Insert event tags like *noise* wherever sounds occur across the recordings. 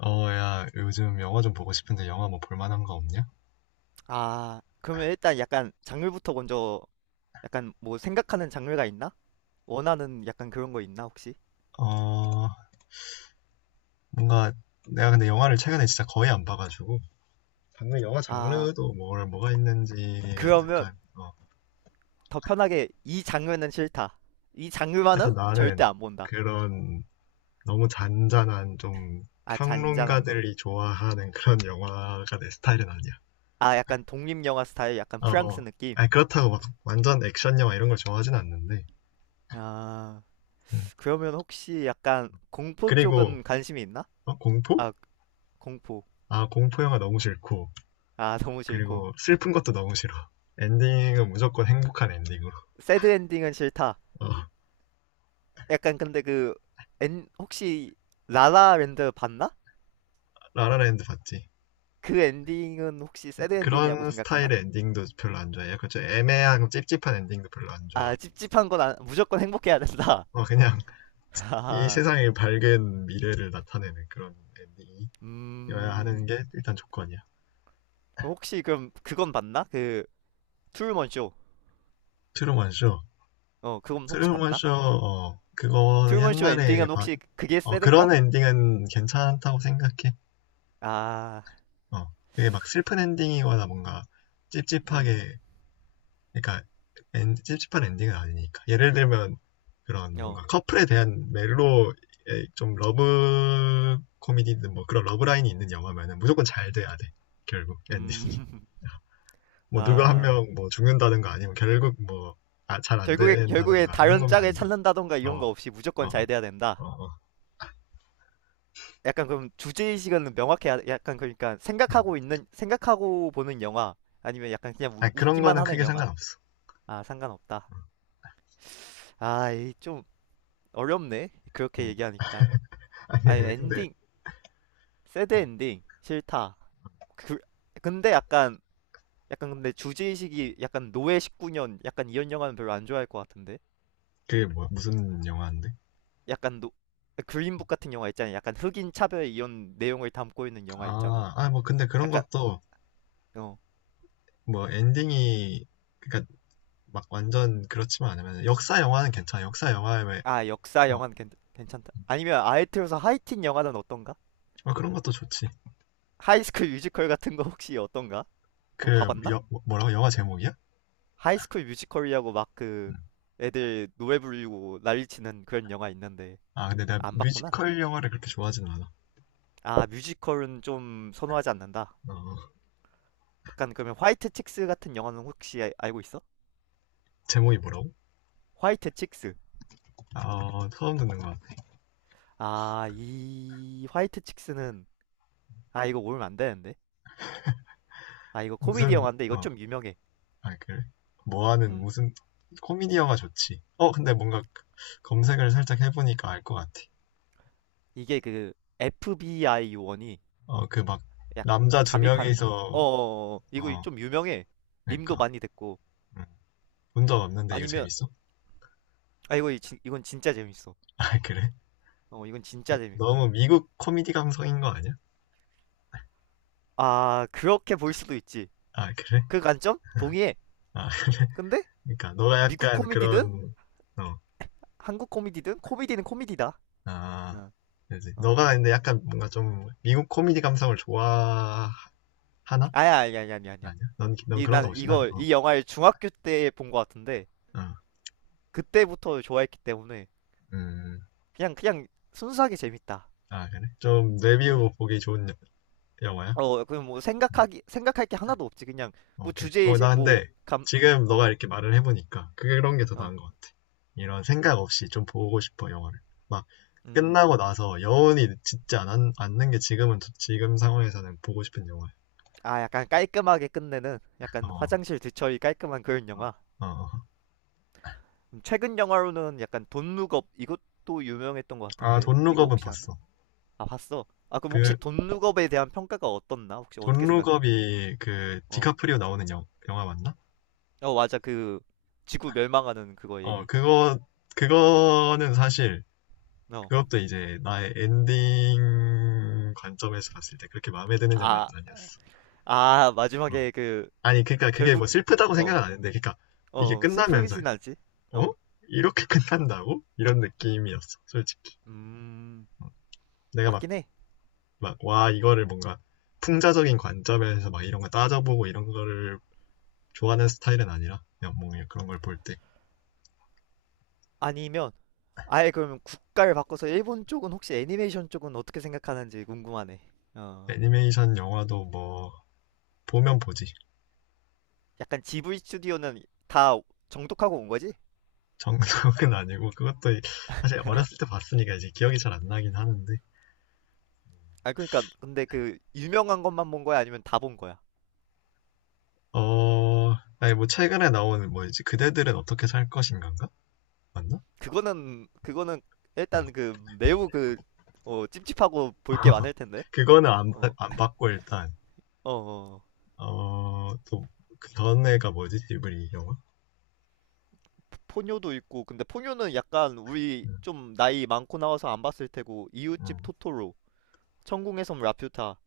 어, 야, 요즘 영화 좀 보고 싶은데 영화 뭐 볼만한 거 없냐? 아, 그러면 일단 약간 장르부터 먼저 약간 뭐 생각하는 장르가 있나? 원하는 약간 그런 거 있나 혹시? 어, 뭔가 내가 근데 영화를 최근에 진짜 거의 안 봐가지고 방금 영화 아, 장르도 뭘 뭐가 있는지가 그러면 약간 더 편하게 이 장르는 싫다. 이 일단 장르만은 절대 나는 안 본다. 그런 너무 잔잔한 좀 아, 잔잔한 거. 평론가들이 좋아하는 그런 영화가 내 스타일은 아니야. 아, 약간 독립영화 스타일, 약간 어, 프랑스 어. 느낌. 아니 그렇다고 막 완전 액션 영화 이런 걸 좋아하진 않는데. 아, 음. 그러면 혹시 약간 공포 그리고 쪽은 관심이 있나? 공포? 아, 공포. 아, 공포 영화 너무 싫고. 아, 너무 싫고. 그리고 슬픈 것도 너무 싫어. 엔딩은 무조건 행복한 엔딩으로. 새드 엔딩은 싫다. 어, 약간 근데 그, 혹시 라라랜드 봤나? 라라랜드 봤지. 그 엔딩은 혹시 새드 엔딩이라고 그런 스타일의 생각하나? 엔딩도 별로 안 좋아해. 약간 좀 애매한 찝찝한 엔딩도 별로 안 아, 좋아하고. 찝찝한 건 무조건 행복해야 된다. 어, 그냥 *laughs* 이 하하. 세상의 밝은 미래를 나타내는 그런 엔딩이어야 하는 음, 게 일단 조건이야. 혹시 그럼 그건 봤나? 그 트루먼 쇼. 트루먼 쇼. 어, 그건 혹시 트루먼 봤나? 쇼, 어, 그거 트루먼 쇼 옛날에 엔딩은 봤, 혹시 그게 어, 새든가? 그런 엔딩은 괜찮다고 생각해. 아, 어, 그게 막 슬픈 엔딩이거나 뭔가 음, 찝찝하게 그러니까 찝찝한 엔딩은 아니니까. 예를 들면 그런 어, 뭔가 커플에 대한 멜로 좀 러브 코미디든 뭐 그런 러브 라인이 있는 영화면은 무조건 잘 돼야 돼. 결국 엔딩이. 음, *laughs* *laughs* 뭐 누가 한 아, 명 뭐 죽는다든가 아니면 결국 뭐잘 안 결국에 된다든가 이런 다른 거면 짝을 안 돼. 찾는다던가 이런 어, 거 없이 어, 무조건 잘 돼야 어, 된다. 어. 약간 그럼 주제의식은 명확해야 약간 그러니까 음. 생각하고 보는 영화 아니면 약간 그냥 아니, 그런 웃기만 거는 하는 크게 영화. 상관없어. 아, 상관없다. 아, 이 좀 어렵네. 그렇게 음. 얘기하니까. 아니, *laughs* 근데 엔딩, 새드 엔딩, 싫다. 그, 근데 약간, 약간 근데 주제의식이 약간 노예 19년, 약간 이런 영화는 별로 안 좋아할 것 같은데? 그게 뭐 무슨 영화인데? 약간 노, 그린북 같은 영화 있잖아. 약간 흑인 차별 이런 내용을 담고 있는 영화 있잖아. 아, 아, 뭐 근데 그런 약간, 것도 어, 뭐 엔딩이 그러니까 막 완전 그렇지만 않으면 역사 영화는 괜찮아. 역사 영화에 왜 아, 역사 어, 영화는 괜찮다. 아니면 아예 틀어서 하이틴 영화는 어떤가? 어, 그런 것도 좋지. 하이스쿨 뮤지컬 같은 거 혹시 어떤가? 그럼 그 봐봤나? 라고 영화 제목이야? 하이스쿨 뮤지컬이라고 막 그 애들 노래 부르고 난리 치는 그런 영화 있는데 아 근데 내가 안 봤구나. 뮤지컬 영화를 그렇게 좋아하진 않아. 아, 뮤지컬은 좀 선호하지 않는다. 어, 약간 그러면 화이트 칙스 같은 영화는 혹시 알고 있어? 제목이 뭐라고? 화이트 칙스. 아 어, 처음 듣는 거야. 아, 이 화이트 칙스는 아, 이거 모르면 안 되는데. 아, 이거 코미디 무슨 영화인데 이거 어아 좀 유명해. 그래 뭐하는 음. 무슨 코미디 영화 좋지. 어 근데 뭔가 그 검색을 살짝 해보니까 알 것 같아. 이게 그 FBI 요원이 어 그 막 약 남자 두 잠입하는 건. 어, 어, 명이서 어. 어. 이거 어 좀 유명해. 밈도 그러니까 많이 됐고. 음, 본적 없는데 이거 아니면 재밌어? 아 이건 진짜 재밌어. 아 그래? 어, 이건 진짜 너무 재밌고. 미국 코미디 감성인 거 아니야? 아, 그렇게 볼 수도 있지. 아 그래? 그 관점? 동의해. 아, 근데 그러니까 너가 미국 약간 코미디든 그런 어, 한국 코미디든 코미디는 코미디다. 아, 어. 그지. 어. 너가 근데 약간 뭔가 좀 미국 코미디 감성을 좋아하나? 아야, 아야, 아야, 아야, 아야. 아니야? 넌, 넌 그런가 난 보지. 난, 어, 이 영화를 중학교 때 본 것 같은데, 어, 그때부터 좋아했기 때문에, 음, 그냥, 그냥 순수하게 재밌다. 아, 그래? 좀 음, 내비우고 보기 좋은 영화야? 어, 그냥 뭐 생각할 게 하나도 없지. 그냥, 뭐 오케이. 어, 주제의식, 나 뭐, 근데 감, 지금 너가 어, 이렇게 말을 해보니까 그런 게 더 어, 나은 것 같아. 이런 생각 없이 좀 보고 싶어, 영화를. 막 음. 끝나고 나서 여운이 않는 게 지금 상황에서는 보고 싶은 영화야. 아, 약간 깔끔하게 끝내는, 약간 어, 화장실 뒤처리 깔끔한 그런 영화. 어, 어. 최근 영화로는 약간 돈룩업 이것도 유명했던 것 아, 같은데 돈 이거 룩업은 혹시 아나? 봤어. 아 봤어. 아 그럼 혹시 그, 돈룩업에 대한 평가가 어떻나? 혹시 어떻게 돈 생각해? 룩업이 그, 어. 디카프리오 나오는 영화 맞나? 어 맞아 그 지구 멸망하는 그거 어, 얘기. 그거, 그거는 사실, 어. 그것도 이제 나의 엔딩 관점에서 봤을 때 그렇게 마음에 드는 영화는 아, 아니었어. 아 어. 마지막에 그 아니, 그니까 그게 결국 뭐 슬프다고 어, 생각은 안 했는데, 그니까 이게 어 끝나면서, 슬프진 않지? 어? 어. 이렇게 *laughs* 끝난다고? 이런 느낌이었어, 솔직히. 음 내가 막, 맞긴 해. 막, 와, 이거를 뭔가 풍자적인 관점에서 막 이런 거 따져보고 이런 거를 좋아하는 스타일은 아니라, 그냥 뭐 그냥 그런 걸 볼 때. 아니면 아예 그러면 국가를 바꿔서 일본 쪽은 혹시 애니메이션 쪽은 어떻게 생각하는지 궁금하네. 어. 애니메이션 영화도 뭐 보면 보지. 약간 지브리 스튜디오는 다 정독하고 온 거지? 정석은 *laughs* 아니고 그것도 사실 어렸을 때 봤으니까 이제 기억이 잘 안 나긴 하는데 아 그러니까 근데 그 유명한 것만 본 거야? 아니면 다 본 거야? 어 아니 뭐 최근에 나온 뭐지 그대들은 어떻게 살 것인가인가 맞나? 그거는 어 일단 그 매우 그 어, 찝찝하고 볼게 많을 텐데. 그거는 어, 안 봤고 일단 어, 어. 어. 어또그 전에가 뭐지 지브리 영화? 포뇨도 있고 근데 포뇨는 약간 우리 음, 좀 나이 많고 나와서 안 봤을 테고 이웃집 음. 토토로, 천궁의 섬 라퓨타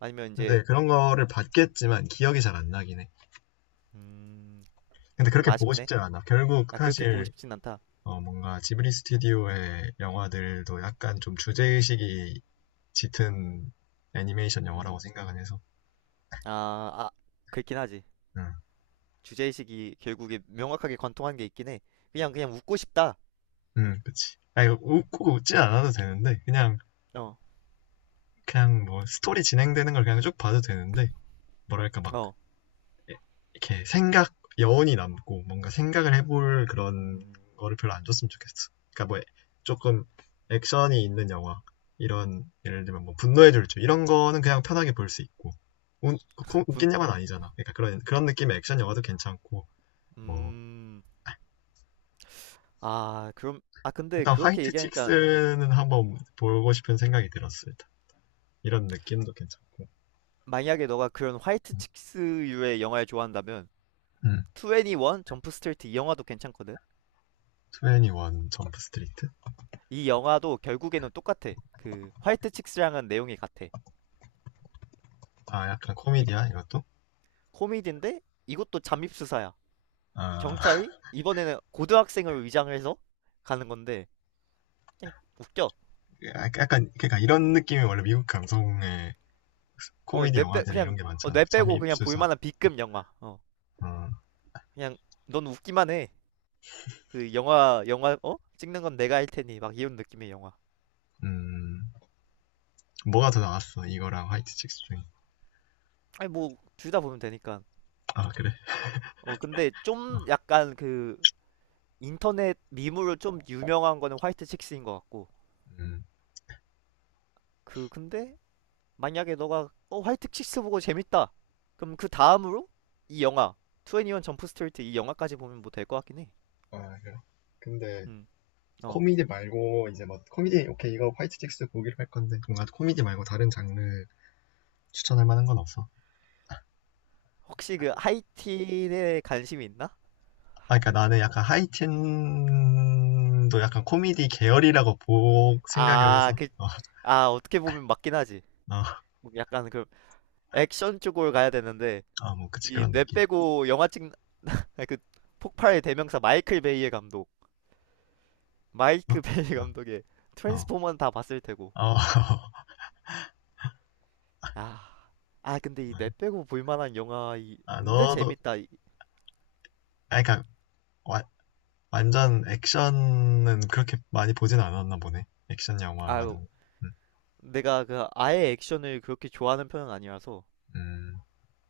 아니면 이제 근데 그런 거를 봤겠지만 기억이 잘 안 나긴 해. 음, 근데 좀 그렇게 보고 아쉽네. 싶지 않아. 결국 나 그렇게 보고 사실 싶진 않다. 어, 뭔가 지브리 스튜디오의 영화들도 약간 좀 주제의식이 짙은 애니메이션 영화라고 음. 생각은 해서. 아, 아, 그렇긴 하지. 응, 주제의식이 결국에 명확하게 관통한 게 있긴 해. 그냥 웃고 싶다. 응, 그치. 아, 이거 웃고 웃지 않아도 되는데, 그냥, 어. 그냥 뭐, 스토리 진행되는 걸 그냥 쭉 봐도 되는데, 뭐랄까, 막, 어. 이렇게 생각, 여운이 남고, 뭔가 생각을 해볼 그런 음, 거를 별로 안 줬으면 좋겠어. 그러니까 뭐, 조금 액션이 있는 영화, 이런, 예를 들면 뭐, 분노의 질주, 이런 거는 그냥 편하게 볼 수 있고, 웃, 분, 웃긴 영화는 아니잖아. 그러니까 그런, 그런 느낌의 액션 영화도 괜찮고, 뭐, 음, 아, 그럼, 아, 근데 일단 그렇게 화이트 얘기하니까, 칙스는 한번 보고 싶은 생각이 들었습니다. 이런 느낌도 괜찮고. 만약에 너가 그런 화이트 칙스류의 영화를 좋아한다면, 음. 21 점프 스트레이트 이 영화도 괜찮거든? 21 점프 스트리트? 이 영화도 결국에는 똑같아. 그, 화이트 칙스랑은 내용이 같아. 아, 약간 이, 코미디야, 이것도? 코미디인데, 이것도 잠입수사야. 아, 경찰이, 이번에는 고등학생을 위장을 해서 가는 건데, 그냥 웃겨. 약간, 그러니까 이런 느낌이 원래 미국 감성의 어, 코미디 영화들이 이런 게 어, 많잖아. 뇌 빼고 그냥 잠입수사. 볼만한 B급 영화. 어, 어, 그냥, 넌 웃기만 해. 그 영화 어? 찍는 건 내가 할 테니 막 이런 느낌의 영화. 음, 뭐가 더 나왔어? 이거랑 화이트 칙스 중에. 아니 뭐 둘 다 보면 되니까. 아, 그래? 어 근데 어, 좀 약간 그 인터넷 밈으로 좀 유명한 거는 화이트 칙스인 것 같고. 음. 그 근데 만약에 너가 어 화이트 칙스 보고 재밌다. 그럼 그 다음으로 이 영화 21 점프 스트리트 이 영화까지 보면 뭐 될 것 같긴 해. 아, 그래. 근데 음. 어. 코미디 말고 이제 뭐 코미디 오케이 이거 화이트 칙스 보기로 할 건데 뭔가 코미디 말고 다른 장르 추천할 만한 건 없어? 혹시 그 하이틴에 관심이 있나? 아, 그러니까 나는 약간 하이틴도 약간 코미디 계열이라고 보 생각을 아, 해서 그 어, 아 어떻게 보면 맞긴 하지. 어, 뭐 약간 그 액션 쪽으로 가야 되는데 아, 뭐 그치 이 그런 뇌 느낌. 빼고 영화 찍는 아니, 그 폭발의 대명사 마이클 어, 베이 *laughs* 감독의 어, 어, 트랜스포머는 다 봤을 테고 어. *laughs* 아, 아 근데 이 뇌 빼고 볼 만한 영화 이 아, 근데 너도 재밌다 아, 그러니까 와- 완전 액션은 그렇게 많이 보진 않았나 보네. 액션 영화라는. 아유 거. 음, 내가 그 아예 액션을 그렇게 좋아하는 편은 아니라서 음.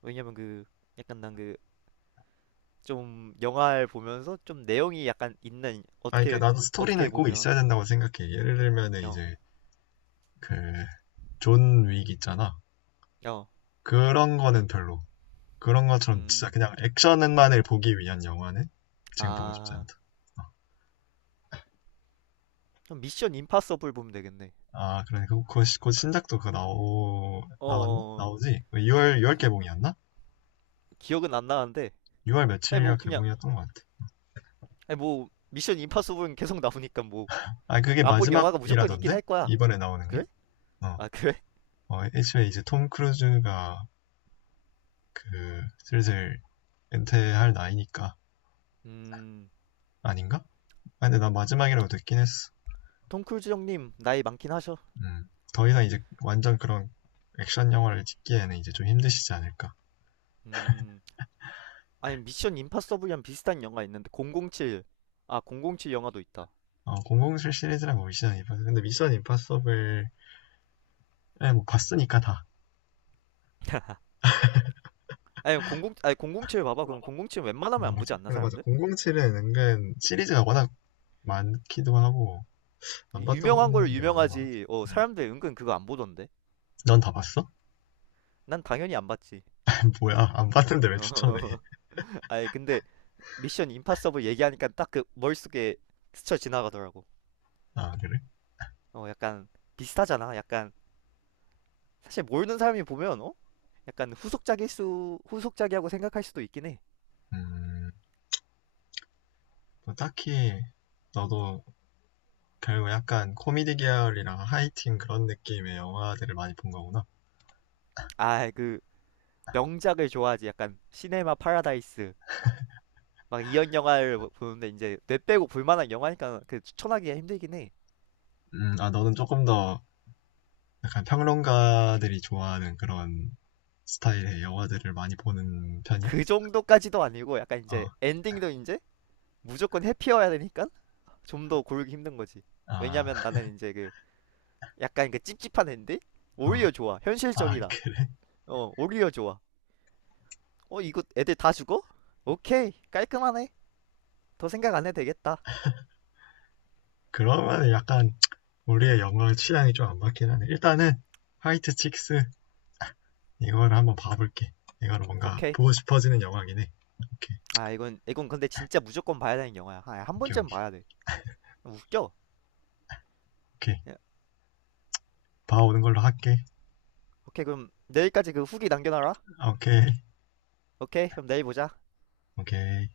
왜냐면 그 약간 난 그 좀 영화를 보면서 좀 내용이 약간 있는 아, 그러니까 어떻게 나도 어떻게 스토리는 꼭 보면 있어야 된다고 생각해. 예를 들면은 이제 그 존 윅 있잖아. 그런 거는 별로. 그런 어 어 것처럼 진짜 그냥 아 액션만을 보기 위한 영화는 지금 보고 싶지 않다. 어. 미션 임파서블 보면 되겠네 아, 그러니 그, 그, 곧 그 신작도 그거 나왔나? 어어 나오지? 6월, 6월 개봉이었나? 기억은 안 나는데 6월 아니 며칠이라 뭐 그냥 개봉이었던 것 같아. 아니 뭐 미션 임파서블은 계속 나오니까 뭐 아, 그게 안본 영화가 무조건 있긴 마지막이라던데? 할 거야. 이번에 나오는 게? 그래? 어, 아 그래? 어, 애초에 이제 톰 크루즈가 그, 슬슬 은퇴할 나이니까. *laughs* 음 아닌가? 아, 근데 난 마지막이라고 듣긴 했어. 톰크루즈 형님 나이 많긴 하셔. 음. 더 이상 이제 완전 그런 액션 영화를 찍기에는 이제 좀 힘드시지 않을까. 음 아니 미션 임파서블이랑 비슷한 영화 있는데 007. 아 007 영화도 있다. 어, 007 시리즈라고 미션 임파서블. 근데 미션 임파서블, 예, 뭐 봤으니까 다. 아니 00 아니 007 봐봐. 그럼 007 웬만하면 안 보지 공공칠. 않나 근데 맞아. 사람들? 007은 은근 시리즈가 워낙 많기도 하고, 안 봤던 유명한 걸 게 많은 것 같아. 유명하지. 어 응. 사람들 은근 그거 안 보던데. 넌 다 봤어? 난 당연히 안 봤지. *laughs* 뭐야, 안 봤는데 왜 추천해? *laughs* 아니 근데 미션 임파서블 얘기하니까 딱 그 머릿속에 스쳐 지나가더라고. 아, 그래? 어 약간 비슷하잖아. 약간 사실 모르는 사람이 보면 어? 약간 후속작일 수 후속작이라고 생각할 수도 있긴 해. 음, 뭐 딱히, 너도 결국 약간 코미디 계열이랑 하이틴 그런 느낌의 영화들을 많이 본 거구나. 아 그 명작을 좋아하지. 약간 시네마 파라다이스 막 이런 영화를 보는데 이제 뇌 빼고 볼 만한 영화니까 그 추천하기가 힘들긴 해. 아, 너는 조금 더 약간 평론가들이 좋아하는 그런 스타일의 영화들을 많이 보는 편이야? 그 정도까지도 아니고 약간 어, 이제 엔딩도 이제 무조건 해피여야 되니까 좀 더 고르기 힘든 거지. 아, 왜냐면 *laughs* 나는 이제 그 약간 그 찝찝한 앤데 어, 오히려 좋아 아, 현실적이다 그래? 어 오히려 좋아 어 이거 애들 다 죽어? 오케이 깔끔하네 더 생각 안 해도 되겠다 그러면 약간 우리의 영어 취향이 좀 안 맞긴 하네. 일단은 화이트 칙스 이거를 한번 음. 봐볼게. 이거는 뭔가 오케이 보고 싶어지는 영화긴 해. 오케이, 아 이건 근데 진짜 무조건 봐야 되는 영화야 아, 한 오케이, 번쯤 오케이, 봐야 돼 웃겨 오케이. 야, 봐오는 걸로 할게. 오케이 그럼 내일까지 그 후기 남겨놔라 오케이, 오케이 그럼 내일 보자 오케이.